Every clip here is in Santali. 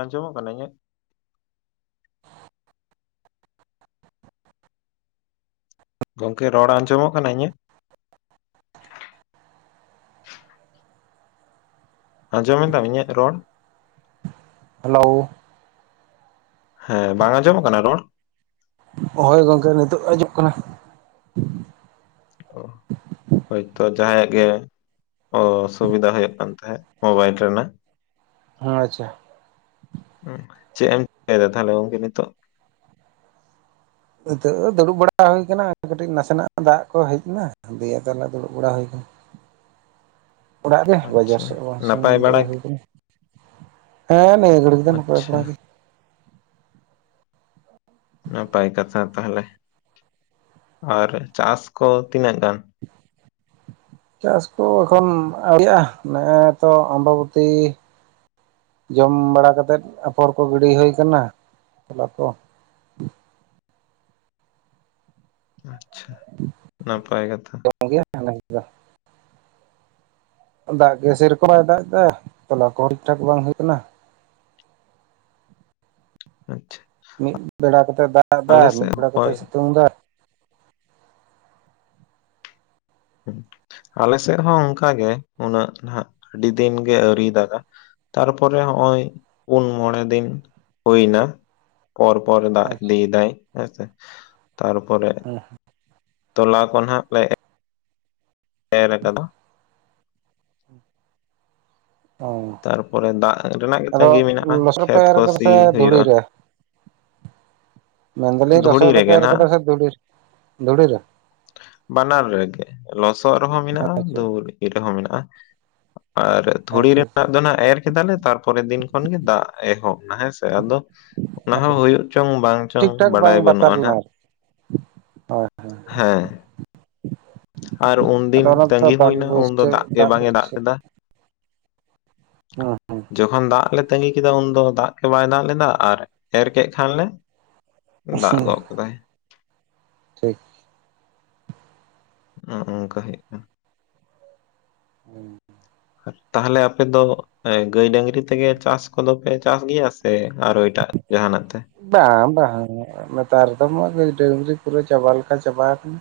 ᱟᱸᱡᱚᱢᱚᱜ ᱠᱟᱱᱟ ᱤᱧᱟᱹᱜ? ᱜᱚᱝᱠᱮ ᱨᱚᱲ ᱟᱸᱡᱚᱢᱚᱜ ᱠᱟᱱᱟ ᱤᱧᱟᱹᱜ? ᱟᱸᱡᱚᱢᱮᱫᱟᱢ ᱤᱧᱟᱹᱜ ᱨᱚᱲ? ᱦᱮᱞᱳ, ᱦᱮᱸ ᱵᱟᱝ ᱟᱸᱡᱚᱢᱚᱜ ᱠᱟᱱᱟ ᱨᱚᱲ? ᱦᱳᱭ ᱜᱚᱝᱠᱮ ᱱᱤᱛᱳᱜ ᱫᱚ ᱟᱸᱡᱚᱢᱚᱜ ᱠᱟᱱᱟ᱾ ᱚ ᱦᱳᱭᱛᱳ, ᱡᱟᱦᱟᱸᱭᱟᱜ ᱜᱮ ᱚ ᱥᱩᱵᱤᱫᱷᱟ ᱦᱩᱭᱩᱜ ᱠᱟᱱ ᱛᱟᱦᱮᱸᱫ ᱢᱳᱵᱟᱭᱤᱞ ᱨᱮᱱᱟᱜ ᱦᱮᱸ ᱟᱪᱪᱷᱟ, ᱪᱮᱫ ᱮᱢ ᱪᱤᱠᱟᱹᱭ ᱫᱟ ᱛᱟᱦᱚᱞᱮ ᱜᱚᱢᱠᱮ ᱱᱤᱛᱚᱜ? ᱱᱤᱛᱚᱜ ᱫᱚ ᱫᱩᱲᱩᱵ ᱵᱟᱲᱟ ᱦᱩᱭ ᱟᱠᱟᱱᱟ, ᱠᱟᱹᱴᱤᱡ ᱱᱟᱥᱮᱱᱟᱜ ᱫᱟᱜ ᱠᱚ ᱦᱮᱡ ᱮᱱᱟ᱾ ᱫᱤᱭᱮ ᱛᱟᱦᱞᱮ ᱫᱩᱲᱩᱵ ᱵᱟᱲᱟ ᱦᱩᱭ ᱟᱠᱟᱱᱟ ᱾ [inaudible] ᱚᱲᱟᱜ ᱨᱮ, ᱵᱟᱡᱟᱨ ᱟᱪᱪᱷᱟ ᱥᱮᱫ ᱦᱚᱸ ᱵᱟᱝ ᱱᱟᱯᱟᱭ ᱥᱮᱱ ᱵᱟᱲᱟ ᱫᱟᱲᱮ ᱜᱮ? ᱦᱩᱭ ᱠᱟᱱᱟ᱾ ᱦᱮᱸ ᱱᱤᱭᱟᱹ ᱜᱷᱟᱹᱲᱤᱡ ᱫᱚ ᱱᱟᱯᱟᱭ ᱟᱪᱪᱷᱟ ᱵᱟᱲᱟ ᱜᱮ ᱾ ᱱᱟᱯᱟᱭ ᱠᱟᱛᱷᱟ ᱛᱟᱦᱚᱞᱮ, ᱟᱨ ᱪᱟᱥ ᱠᱚ ᱛᱤᱱᱟᱹᱜ ᱜᱟᱱ? [inaudible] ᱪᱟᱥ ᱠᱚ ᱮᱠᱷᱚᱱ ᱟᱹᱣᱨᱤᱭᱟᱜᱼᱟ, ᱱᱮᱜᱼᱮ ᱛᱚ ᱟᱢᱵᱟᱵᱚᱛᱤ ᱡᱚᱢ ᱵᱟᱲᱟ ᱠᱟᱛᱮᱫ ᱟᱯᱷᱚᱨ ᱠᱚ ᱜᱤᱲᱤ ᱦᱩᱭ ᱠᱟᱱᱟ ᱛᱚᱞᱟ ᱠᱚ᱾ ᱟᱪᱪᱷᱟ ᱱᱟᱯᱟᱭ ᱠᱟᱛᱷᱟ᱾ [unintelligible] ᱫᱟᱜ ᱜᱮ ᱥᱮᱨᱚᱠᱚ ᱵᱟᱭ ᱫᱟᱜ ᱫᱟ, ᱛᱚᱞᱟ ᱠᱚ ᱴᱷᱤᱠ ᱴᱷᱟᱠ ᱵᱟᱝ ᱦᱩᱭ ᱠᱟᱱᱟ, ᱟᱪᱪᱷᱟ᱾ ᱢᱤᱫ ᱵᱮᱲᱟ ᱠᱟᱛᱮ ᱫᱟᱜ ᱟᱞᱮ ᱮᱫᱟᱭ, ᱢᱤᱫ ᱥᱮᱫ ᱵᱮᱲᱟ ᱠᱟᱛᱮᱫ ᱦᱚᱸᱜᱼᱚᱭ ᱥᱤᱛᱩᱝ ᱫᱟ ᱦᱮᱸ ᱟᱞᱮ ᱥᱮᱫ ᱦᱚᱸ ᱚᱱᱠᱟ ᱜᱮ ᱩᱱᱟᱹᱜ ᱱᱟᱦᱟᱸᱜ ᱟᱹᱰᱤ ᱫᱤᱱ ᱜᱮ ᱟᱹᱨᱤᱭ ᱫᱟᱜᱟ᱾ ᱛᱟᱨ ᱯᱚᱨᱮ ᱦᱚᱸᱜ-ᱚᱭ ᱯᱩᱱ ᱢᱚᱬᱮ ᱫᱤᱱ ᱦᱩᱭ ᱱᱟ᱾ ᱯᱚᱨᱻᱯᱚᱨᱮ ᱫᱟᱜ ᱤᱫᱤ ᱟᱪᱪᱷᱟ ᱫᱟᱭ ᱦᱮᱸᱥᱮ ᱛᱟᱨ ᱯᱚᱨᱮ ᱦᱮᱸ᱾ ᱛᱚᱞᱟ ᱠᱚ ᱱᱟᱸᱜ ᱞᱮ ᱮᱨ ᱠᱟᱫᱟ᱾ ᱚ ᱛᱟᱨᱯᱚᱨᱮ ᱫᱟᱜ ᱨᱮᱱᱟᱜ ᱜᱮ ᱛᱟᱸᱜᱤ ᱟᱫᱚ ᱢᱮᱱᱟᱜᱼᱟ ᱞᱚᱥᱚᱫ ᱨᱮᱯᱮ ᱠᱷᱮᱛ ᱮᱨ ᱠᱚ ᱠᱟᱫᱟ ᱥᱤ ᱥᱮ ᱫᱷᱩᱲᱤ ᱦᱩᱭᱩᱜᱼᱟ᱾ ᱨᱮ? ᱢᱮᱱᱫᱟᱞᱤᱧ ᱫᱷᱩᱲᱤ ᱨᱚᱥᱚᱜ ᱨᱮᱜᱮ ᱨᱮᱯᱮ ᱮᱨ ᱱᱟᱦᱟᱜ ᱠᱟᱫᱟ ᱥᱮ ᱫᱷᱩᱲᱤ ᱫᱷᱩᱲᱤ ᱨᱮ? ᱵᱟᱱᱟᱨ ᱨᱮᱜᱮ ᱞᱚᱥᱚᱫ ᱨᱮᱦᱚᱸ ᱢᱮᱱᱟᱜᱼᱟ, ᱟᱪᱪᱷᱟ ᱫᱷᱩᱵᱲᱤ ᱤᱭᱟᱹ ᱨᱮᱦᱚᱸ ᱢᱮᱱᱟᱜᱼᱟ, ᱟᱨ ᱫᱷᱩᱲᱤ ᱟᱪᱪᱷᱟ ᱟᱪᱪᱷᱟ ᱨᱮᱱᱟᱜ ᱫᱚ ᱱᱟᱸᱜ ᱮᱨ ᱠᱮᱫᱟᱞᱮ ᱛᱟᱨᱯᱚᱨᱮ ᱫᱤᱱ ᱠᱷᱚᱱᱜᱮ ᱫᱟᱜ ᱮᱦᱚᱵ ᱱᱟ ᱦᱮᱸᱥᱮ? ᱟᱫᱚ ᱚᱱᱟ ᱦᱚᱸ ᱟᱪᱪᱷᱟ ᱦᱩᱭᱩᱜ ᱪᱚᱝ ᱵᱟᱝ ᱪᱚᱝ᱾ ᱴᱷᱤᱠ ᱴᱷᱟᱠ ᱵᱟᱝ ᱵᱟᱰᱟᱭ ᱵᱟᱛᱟᱨ ᱵᱟᱹᱱᱩᱜᱼᱟ ᱞᱮᱱᱟ ᱱᱟᱜ ᱟᱨᱠᱤ ᱦᱳᱭ ᱦᱳᱭ᱾ ᱦᱮᱸ ᱟᱨ ᱩᱱᱫᱤᱱ ᱚᱱᱟ ᱫᱚ ᱭᱟᱹᱜᱤ ᱫᱟᱜ ᱦᱩᱭᱱᱟ ᱩᱱᱫᱚ ᱵᱟᱹᱭᱥᱟᱹᱣ ᱫᱟᱜ ᱜᱮ ᱵᱟᱝ ᱮ ᱫᱟᱜ ᱵᱟᱹᱭᱥᱟᱹᱣ ᱞᱮᱫᱟ᱾ ᱦᱩᱸ ᱦᱩᱸ ᱡᱚᱠᱷᱚᱱ ᱫᱟᱜ ᱞᱮ ᱛᱟᱹᱜᱤ ᱠᱮᱫᱟ ᱩᱱᱫᱚ ᱫᱟᱜ ᱜᱮ ᱵᱟᱭ ᱫᱟᱜ ᱞᱮᱫᱟ, ᱟᱨ ᱮᱨ ᱠᱮᱫ ᱠᱷᱟᱱ ᱞᱮ ᱫᱟᱜ ᱦᱩᱸ ᱜᱚᱜ ᱠᱟᱫᱟᱭ᱾ ᱴᱷᱤᱠ᱾ ᱱᱚᱜᱼᱚᱝᱠᱟ ᱦᱩᱭᱩᱜ ᱠᱟᱱᱟ᱾ ᱦᱮᱸ ᱦᱮᱸ ᱛᱟᱞᱦᱞᱮ ᱟᱯᱮ ᱫᱚ ᱜᱟᱹᱭ ᱰᱟᱹᱝᱨᱤ ᱛᱮᱜᱮ ᱪᱟᱥ ᱠᱚᱫᱚᱯᱮ ᱪᱟᱥ ᱜᱮᱭᱟ ᱥᱮ ᱟᱨᱚ ᱮᱴᱟᱜ ᱡᱟᱦᱟᱸᱱᱟᱜ ᱛᱮ? ᱵᱟᱝ ᱵᱟᱝ ᱱᱮᱛᱟᱨ ᱫᱚᱢᱟ ᱰᱝᱨᱤ ᱯᱩᱨᱟᱹ ᱪᱟᱵᱟ ᱞᱮᱠᱟ ᱪᱟᱵᱟ ᱠᱟᱱᱟ᱾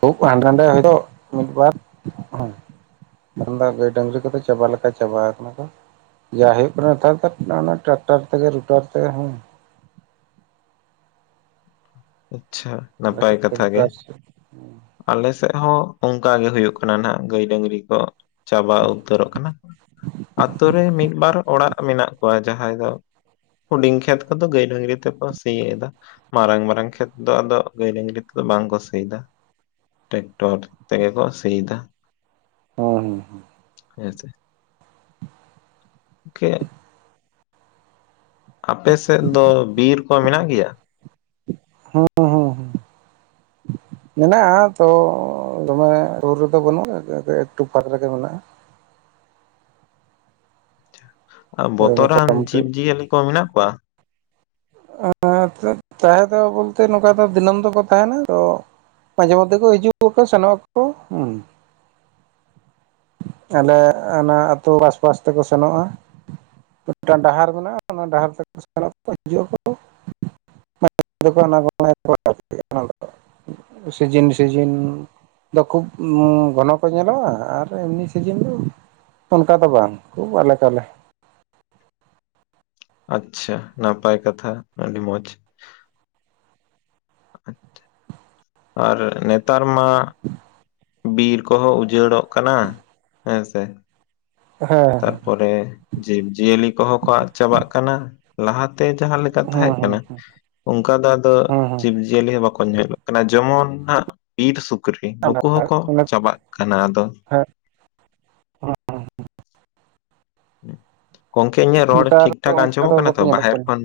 ᱠᱷᱩᱵ ᱦᱟᱸᱰᱮ ᱱᱟᱰᱮ ᱦᱚᱭᱛᱳ ᱢᱤᱫᱵᱟᱨ ᱦᱩᱸ᱾ ᱢᱮᱱᱫᱟ ᱜᱟᱹᱭ ᱰᱟᱝᱨᱤ ᱠᱚᱫᱚ ᱪᱟᱵᱟ ᱞᱮᱠᱟ ᱪᱟᱵᱟ ᱠᱟᱱᱟ ᱠᱚ᱾ ᱡᱟᱭ ᱦᱩᱭᱩᱜ ᱠᱟᱱᱟ ᱱᱮᱛᱟᱨ ᱚᱱᱟ ᱴᱨᱟᱠᱴᱟᱨ ᱛᱮᱜᱮ ᱨᱩᱴᱟᱨ ᱛᱮ ᱦᱩᱸ᱾ ᱟᱪᱪᱷᱟ ᱱᱟᱯᱟᱭ ᱠᱟᱛᱷᱟ ᱜᱮ᱾ ᱨᱩᱴᱟᱨ ᱦᱩᱸ ᱦᱩᱸ ᱟᱞᱮ ᱥᱮᱜ ᱦᱚᱸ ᱚᱱᱠᱟ ᱜᱮ ᱦᱩᱭᱩᱜ ᱠᱟᱱᱟ ᱱᱷᱟᱜ ᱜᱟᱹᱭ ᱰᱟᱹᱝᱨᱤ ᱠᱚ ᱪᱟᱵᱟ ᱩᱛᱟᱹᱨᱚᱜ ᱠᱟᱱᱟ ᱠᱚ᱾ ᱟᱛᱩ ᱨᱮ ᱢᱤᱫ ᱵᱟᱨ ᱚᱲᱟᱜ ᱢᱮᱱᱟᱜ ᱠᱚᱣᱟ, ᱡᱟᱦᱟᱸᱭ ᱫᱚ ᱦᱩᱰᱤᱧ ᱠᱷᱮᱛ ᱠᱚᱫᱚ ᱜᱟᱹᱭ ᱰᱟᱹᱝᱨᱤ ᱛᱮᱠᱚ ᱥᱤᱭᱫᱟ ᱢᱟᱨᱟᱝ ᱢᱟᱨᱟᱝ ᱠᱷᱮᱛ ᱫᱚ ᱟᱫᱚ ᱜᱟᱹᱭ ᱰᱟᱹᱝᱨᱤ ᱛᱮᱫᱚ ᱵᱟᱝ ᱠᱚ ᱥᱤᱭᱫᱟ᱾ ᱴᱮᱠᱴᱚᱨ ᱛᱮᱜᱮ ᱠᱚ ᱥᱤᱭᱫᱟ᱾ ᱦᱩᱸ ᱦᱩᱸ ᱦᱩᱸ᱾ ᱦᱮᱸᱥᱮ? ᱜᱚᱝᱠᱮ ᱟᱯᱮ ᱥᱮᱫ ᱫᱚ ᱵᱤᱨ ᱠᱚ ᱢᱮᱱᱟᱜ ᱜᱮᱭᱟ? ᱦᱩᱸ ᱦᱩᱸ ᱦᱩᱸ᱾ [unintelligible] ᱢᱮᱱᱟᱜᱼᱟ ᱛᱚ ᱫᱚᱢᱮ ᱨᱩ ᱨᱮᱫᱚ ᱵᱟᱹᱱᱩᱜᱼᱟ ᱮᱠᱴᱩ ᱯᱷᱟᱨᱟᱠ ᱨᱮᱜᱮ ᱢᱮᱱᱟᱜᱼᱟ ᱾ ᱟᱨ ᱳᱭ ᱵᱚᱛᱚᱨᱟᱱ ᱢᱚᱴᱟᱢᱩᱴᱤ ᱡᱤᱵᱽ ᱡᱤᱭᱟᱹᱞᱤ ᱠᱚ ᱢᱮᱱᱟᱜ ᱠᱚᱣᱟ? ᱛᱟᱦᱮᱸ ᱫᱚ ᱵᱚᱞᱛᱮ ᱱᱚᱝᱠᱟ ᱫᱚ ᱫᱤᱱᱟᱹᱢ ᱫᱚᱠᱚ ᱛᱟᱦᱮᱸᱱᱟ ᱛᱚ ᱢᱟᱡᱮ ᱢᱚᱫᱽᱫᱷᱮ ᱠᱚ ᱦᱤᱡᱩᱜ ᱟᱠᱚ ᱥᱮᱱᱚᱜ ᱟᱠᱚ, ᱦᱩᱸ ᱾ ᱟᱞᱮ ᱚᱱᱟ ᱟᱹᱛᱩ ᱵᱟᱥᱼᱵᱟᱥ ᱛᱮᱠᱚ ᱥᱮᱱᱚᱜᱼᱟ ᱾ ᱢᱤᱫᱴᱟᱝ ᱰᱟᱦᱟᱨ ᱢᱮᱱᱟᱜᱼᱟ ᱚᱱᱟ ᱰᱟᱦᱟᱨ ᱛᱮᱠᱚ ᱥᱮᱱᱚᱜ ᱟᱠᱚ ᱦᱤᱡᱩᱜ ᱟᱠᱚ ᱾ [unintelligible] ᱥᱤᱡᱤᱱ ᱥᱤᱡᱤᱱ ᱫᱚ ᱠᱷᱩᱵ ᱩᱸ ᱜᱷᱚᱱᱚ ᱠᱚ ᱧᱮᱞᱟ ᱟᱨ ᱮᱢᱱᱤ ᱥᱤᱡᱤᱱ ᱫᱚ ᱚᱱᱠᱟ ᱫᱚ ᱵᱟᱝ ᱠᱷᱩᱵ ᱟᱞᱮᱠᱟᱞᱮ ᱾ ᱟᱪᱪᱷᱟ ᱱᱟᱯᱟᱭ ᱠᱟᱛᱷᱟ ᱟᱹᱰᱤ ᱢᱚᱸᱡᱽ ᱾ ᱟᱨ ᱱᱮᱛᱟᱨ ᱢᱟ ᱵᱤᱨ ᱠᱚᱦᱚᱸ ᱩᱡᱟᱹᱲᱚᱜ ᱠᱟᱱᱟ ᱦᱮᱸᱥᱮ ᱾ ᱦᱮᱸ ᱦᱮᱸ ᱾ ᱯᱚᱨᱮ ᱡᱤᱵᱽ ᱡᱤᱭᱟᱹᱞᱤ ᱠᱚᱦᱚᱸ ᱠᱚ ᱟᱫ ᱪᱟᱵᱟᱜ ᱠᱟᱱᱟ ᱾ ᱞᱟᱦᱟᱛᱮ ᱡᱟᱦᱟᱸ ᱞᱮᱠᱟ ᱦᱩᱸ ᱛᱟᱦᱮᱸᱜ ᱦᱩᱸ ᱠᱟᱱᱟ, ᱦᱩᱸ ᱚᱝᱠᱟ ᱫᱚ ᱟᱫᱚ ᱦᱩᱸ ᱦᱩᱸ ᱡᱤᱵᱽᱡᱤᱭᱟᱹᱞᱤ ᱦᱚᱸ ᱵᱟᱠᱚ ᱧᱚᱜ ᱠᱟᱱᱟ, ᱡᱮᱢᱚᱱ ᱵᱤᱨ ᱥᱩᱠᱨᱤ ᱱᱩᱠᱩ ᱦᱚᱸᱠᱚ ᱪᱟᱵᱟᱜ ᱠᱟᱱᱟ ᱟᱫᱚ ᱠᱚᱝᱠᱮ ᱤᱧᱟᱹᱜ ᱨᱚᱲ ᱱᱮᱛᱟᱨ ᱴᱷᱤᱠᱴᱷᱟᱠ ᱚᱱᱠᱟ ᱟᱸᱡᱚᱢᱚᱜ ᱫᱚ ᱠᱟᱱᱟ ᱵᱟᱠᱚ ᱛᱚ ᱧᱮᱞᱚᱜ ᱵᱟᱦᱮᱨ ᱠᱟᱱᱟ ᱠᱷᱚᱱ?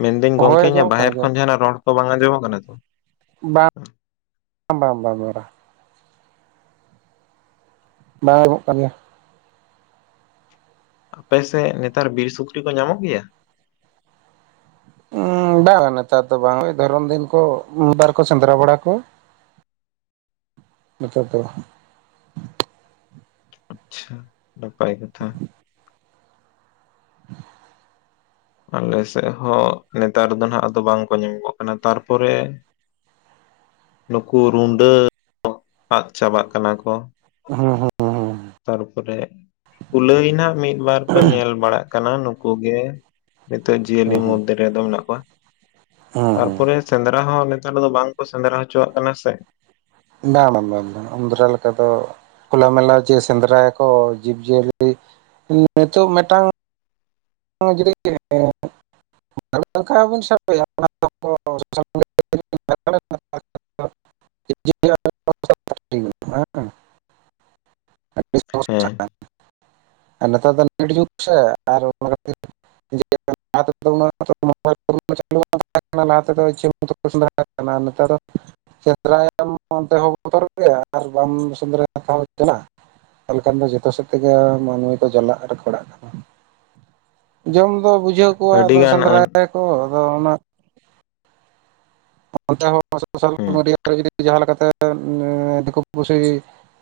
ᱢᱮᱱᱫᱟᱹᱧ ᱦᱳᱭ ᱜᱚᱝᱠᱮ ᱤᱧᱟᱹᱜ ᱟᱸᱡᱚᱢᱚᱜ ᱠᱟᱱᱟ ᱵᱟᱦᱮᱨ ᱟᱸᱡᱚᱢᱚᱜ ᱠᱷᱚᱱ ᱡᱟᱦᱟᱱᱟᱜ ᱨᱚᱲ ᱠᱚ ᱵᱟᱝ ᱟᱸᱡᱚᱢᱚᱜ ᱠᱟᱱᱟ ᱛᱚ? ᱵᱟᱝ ᱵᱟᱝ ᱵᱟᱝ ᱵᱟᱝ ᱾ ᱵᱟᱝ ᱟᱸᱡᱚᱢᱚᱜ ᱠᱟᱱ ᱜᱮᱭᱟ ᱾ ᱟᱯᱮᱥᱮᱫ ᱱᱮᱛᱟᱨ ᱵᱤᱨ ᱥᱩᱠᱨᱤ ᱠᱚ ᱧᱟᱢᱚᱜ ᱜᱮᱭᱟ? ᱩᱸᱻ ᱵᱟ ᱵᱟ ᱱᱮᱛᱟᱨ ᱫᱚ ᱵᱟᱝ ᱳᱭ ᱫᱷᱚᱨᱚᱱ ᱫᱤᱱ ᱠᱚ ᱢᱤᱜ ᱵᱟᱨ ᱠᱚ ᱥᱮᱸᱫᱽᱨᱟ ᱵᱟᱲᱟ ᱠᱚᱣᱟ ᱾ ᱱᱮᱛᱟᱨ ᱫᱚ ᱵᱟᱝ ᱾ ᱟᱪᱪᱷᱟ, ᱱᱟᱯᱟᱭ ᱠᱟᱛᱷᱟ ᱾ [inaudible] ᱟᱞᱮ ᱥᱮᱜ ᱦᱚᱸ ᱱᱮᱛᱟᱨ ᱫᱚ ᱱᱟᱜ ᱟᱫᱚ ᱵᱟᱝᱠᱚ ᱧᱟᱢ ᱠᱚᱜ ᱠᱟᱱᱟ, ᱛᱟᱨᱯᱚᱨᱮ ᱱᱩᱠᱩ ᱨᱩᱰᱟᱹ ᱟᱫ ᱪᱟᱵᱟᱜ ᱠᱟᱱᱟ ᱠᱚ ᱾ ᱦᱮᱸ ᱦᱮᱸ ᱾ ᱛᱟᱨᱯᱚᱨᱮ ᱠᱩᱞᱟᱹᱭ ᱱᱟᱜ ᱢᱤᱫ ᱵᱟᱨ ᱠᱚ ᱧᱮᱞ ᱵᱟᱲᱟᱜ ᱠᱟᱱᱟ ᱱᱩᱠᱩ ᱜᱮ ᱱᱤᱛᱚᱜ ᱡᱤᱭᱟᱹᱞᱤ ᱦᱩᱸ ᱦᱩᱸ ᱢᱚᱫᱽᱫᱷᱮ ᱨᱮᱫᱚ ᱢᱮᱱᱟᱜ ᱠᱚᱣᱟ ᱾ ᱦᱩᱸ ᱦᱩᱸ ᱛᱟᱨᱯᱚᱨᱮ ᱥᱮᱸᱫᱽᱨᱟ ᱦᱚᱸ ᱱᱮᱛᱟᱨ ᱫᱚ ᱵᱟᱝ ᱠᱚ ᱥᱮᱸᱫᱽᱨᱟ ᱦᱚᱪᱚᱣᱟᱜ ᱠᱟᱱᱟ ᱥᱮ ᱾ ᱵᱟᱝ ᱵᱟᱝ ᱵᱟᱝ ᱵᱟᱝ, ᱩᱸᱫᱽᱨᱟ ᱞᱮᱠᱟ ᱫᱚ ᱠᱷᱳᱞᱟ ᱢᱮᱞᱟ ᱪᱮ ᱥᱮᱸᱫᱽᱨᱟᱭᱟᱠᱚ ᱡᱤᱵᱽ ᱡᱤᱭᱟᱹᱞᱤ ᱱᱤᱛᱚᱜ ᱢᱤᱫᱴᱟᱝ ᱡᱩᱫᱤ [unintelligible] ᱵᱚᱱ ᱥᱟᱵᱮᱭᱟ [unintelligible] [unintelligible] [unintelligible] ᱦᱮᱸ ᱾ ᱟᱹᱰᱤ ᱦᱮᱸ [unintelligible] ᱟᱨ ᱱᱮᱛᱟᱨ ᱫᱚ ᱱᱮᱛ ᱡᱩᱜ ᱥᱮ ᱟᱨ ᱚᱱᱟ ᱠᱷᱟᱹᱛᱤᱨ ᱡᱮ ᱞᱟᱦᱟᱛᱮᱫᱚ ᱩᱸᱱᱟᱹᱜ ᱫᱚ ᱢᱳᱵᱟᱭᱤᱞ [unintelligible] ᱪᱟᱹᱞᱩ ᱵᱟᱝ ᱛᱟᱸᱦᱮ ᱞᱟᱦᱟ ᱛᱮᱫᱚ ᱤᱪᱽᱪᱷᱟᱹ ᱢᱚᱛᱚ ᱠᱚ ᱥᱮᱸᱫᱽᱨᱟᱭᱮᱜ ᱠᱟᱱᱟ, ᱱᱮᱛᱟᱨ ᱫᱚ ᱥᱮᱸᱫᱽᱨᱟᱭᱟᱢ ᱚᱱᱛᱮ ᱦᱚᱸ ᱵᱚᱛᱚᱨ ᱜᱮᱭᱟ ᱟᱨ ᱵᱟᱢ ᱥᱮᱸᱫᱽᱨᱟᱭ ᱛᱮᱦᱚᱸ ᱡᱟᱞᱟ ᱾ ᱛᱟᱦᱚᱞᱮ ᱠᱷᱟᱱ ᱫᱚ ᱡᱚᱛᱚ ᱥᱮᱫ ᱛᱮᱜᱮ ᱢᱟᱹᱱᱢᱤ ᱠᱚ ᱡᱟᱞᱟᱜ ᱨᱮ ᱯᱟᱲᱟᱜ ᱠᱟᱱᱟ ᱾ ᱡᱚᱢ ᱫᱚ ᱵᱩᱡᱷᱟᱹᱣ ᱠᱚᱣᱟ ᱟᱫᱚ ᱟᱹᱰᱤᱜᱟᱱ ᱟᱹᱱ ᱥᱮᱸᱫᱽᱨᱟᱭᱟᱠᱚ ᱟᱫᱚ ᱚᱱᱟ ᱚᱱᱛᱮ ᱦᱚᱸ ᱥᱳᱥᱟᱞ ᱦᱩᱸ ᱢᱤᱰᱤᱭᱟ ᱨᱮ ᱡᱩᱫᱤ ᱡᱟᱦᱟᱸ ᱞᱮᱠᱟᱛᱮ ᱱᱮᱻ ᱫᱤᱠᱩ ᱯᱩᱥᱤ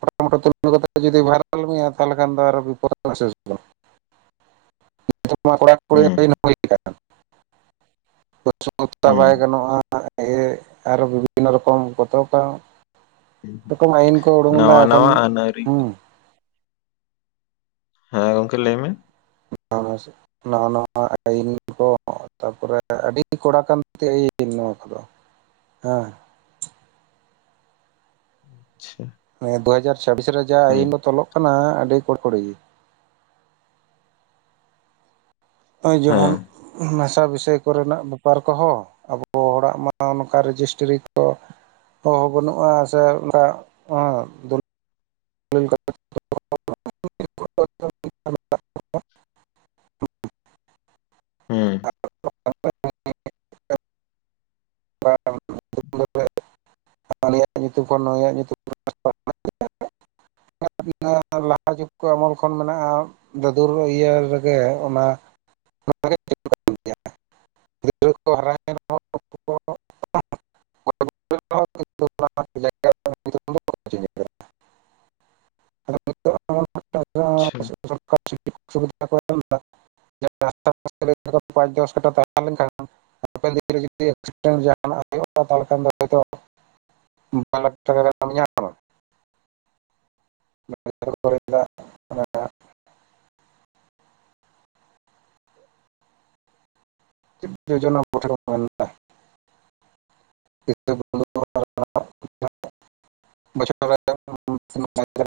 ᱯᱷᱚᱴᱚ ᱢᱚᱴᱚ ᱛᱩᱞᱟᱹ ᱠᱟᱛᱮ ᱡᱩᱫᱤ ᱵᱷᱟᱭᱨᱟᱞ ᱢᱮᱭᱟ ᱛᱟᱦᱚᱞᱮ ᱠᱷᱟᱱ ᱫᱚ ᱟᱨᱚ ᱵᱤᱯᱚᱫ ᱨᱮᱱᱟᱜ ᱥᱮᱫ ᱵᱟᱹᱱᱩᱜᱼᱟ! [inaudible] ᱦᱩᱸ [unintelligible] [unintelligible] ᱪᱮᱫᱟᱜ ᱵᱟᱭ ᱦᱩᱸ ᱜᱟᱱᱚᱜᱼᱟ ᱟᱨ ᱤᱭᱟᱹ ᱟᱨᱚ ᱵᱤᱵᱷᱤᱱᱱᱚ ᱨᱚᱠᱚᱢ ᱠᱚᱛᱚᱠᱚᱢ [unintelligible] ᱠᱚ ᱩᱰᱩᱝ ᱫᱟ ᱱᱟᱣᱟ ᱮᱠᱷᱚᱱ ᱱᱟᱣᱟ ᱟᱹᱱ ᱟᱹᱨᱤ ᱦᱩᱸ ᱦᱮᱸ ᱜᱚᱢᱠᱮ ᱞᱟᱹᱭ ᱢᱮ? [unintelligible] ᱱᱟᱣᱟ ᱱᱟᱣᱟ ᱟᱭᱭᱤᱱ ᱠᱚ ᱛᱟᱯᱚᱨᱮ ᱟᱹᱰᱤ ᱠᱚᱲᱟ ᱠᱟᱱ ᱟᱹ ᱟᱭᱤᱱ ᱱᱚᱣᱟ ᱠᱚᱫᱚ ᱦᱮᱸ ᱟᱪᱪᱷᱟ ᱬᱤᱭᱟᱹ ᱫᱩᱦᱟᱡᱟᱨ ᱪᱷᱟᱵᱤᱥ ᱨᱮ ᱡᱟ ᱦᱩᱸ ᱟᱭᱭᱤᱱ ᱫᱚ ᱛᱚᱞᱚᱜ ᱠᱟᱱᱟ ᱟᱹᱰᱤ ᱠᱚᱴᱠᱚᱲᱤ ᱱᱚᱜᱚᱭ ᱡᱮᱢᱚᱱ ᱦᱮᱸ ᱢᱮᱥᱟ ᱵᱤᱥᱚᱭ ᱠᱚᱨᱮᱱᱟᱜ ᱯᱮᱯᱟᱨ ᱠᱚᱦᱚᱸ ᱟᱵᱚ ᱦᱚᱲᱟᱜ ᱢᱟ ᱱᱚᱝᱠᱟ ᱨᱮᱡᱤᱥᱴᱨᱤ ᱠᱚ ᱠᱚ ᱦᱚᱸ ᱵᱟᱹᱱᱩᱜᱼᱟ ᱥᱮ ᱚᱱᱠᱟ [unintelligible] [unintelligible] ᱦᱮᱸ [unintelligible] ᱦᱟᱱᱤᱭᱟᱜ ᱧᱩᱛᱩᱢ ᱠᱷᱚᱱ ᱱᱩᱤᱭᱭᱟᱜ ᱧᱩᱛᱩᱢ [unintelligible] ᱞᱟᱦᱟ ᱡᱩᱜᱽ ᱠᱚ ᱟᱢᱚᱞ ᱠᱷᱚᱱ ᱢᱮᱱᱟᱜᱼᱟ ᱫᱟᱫᱩᱨ ᱤᱭᱟᱹ ᱨᱮᱜᱮ ᱚᱱᱟ [inaudible] ᱜᱤᱫᱽᱨᱟᱹ ᱠᱚ ᱦᱟᱨᱟᱭᱮᱱ ᱨᱮᱦᱚᱸ ᱩᱱᱠᱩ ᱦᱚᱸ [unintelligible] [unintelligible] [unintelligible] [unintelligible] ᱯᱟᱸᱪ ᱫᱚᱥ ᱠᱟᱴᱷᱟ ᱛᱟᱦᱮᱸ ᱞᱮᱱᱠᱷᱟᱱ ᱦᱟᱯᱮᱱ ᱫᱤᱱ ᱨᱮ ᱡᱩᱫᱤ ᱮᱠᱥᱤᱰᱮᱱᱴ ᱡᱟᱦᱱᱟᱜ ᱦᱩᱭᱩᱜᱼᱟ ᱛᱟᱦᱚᱞᱮ ᱠᱷᱟᱱ ᱫᱚ ᱦᱚᱭᱛᱚ ᱵᱟᱨᱞᱟᱠ ᱴᱟᱠᱟ ᱜᱟᱱᱮᱢ ᱧᱟᱢᱟ [unintelligible] ᱡᱳᱡᱱᱟ ᱵᱴᱷᱮ ᱠᱚ ᱢᱮᱱᱫᱟ [unintelligible] [unintelligible]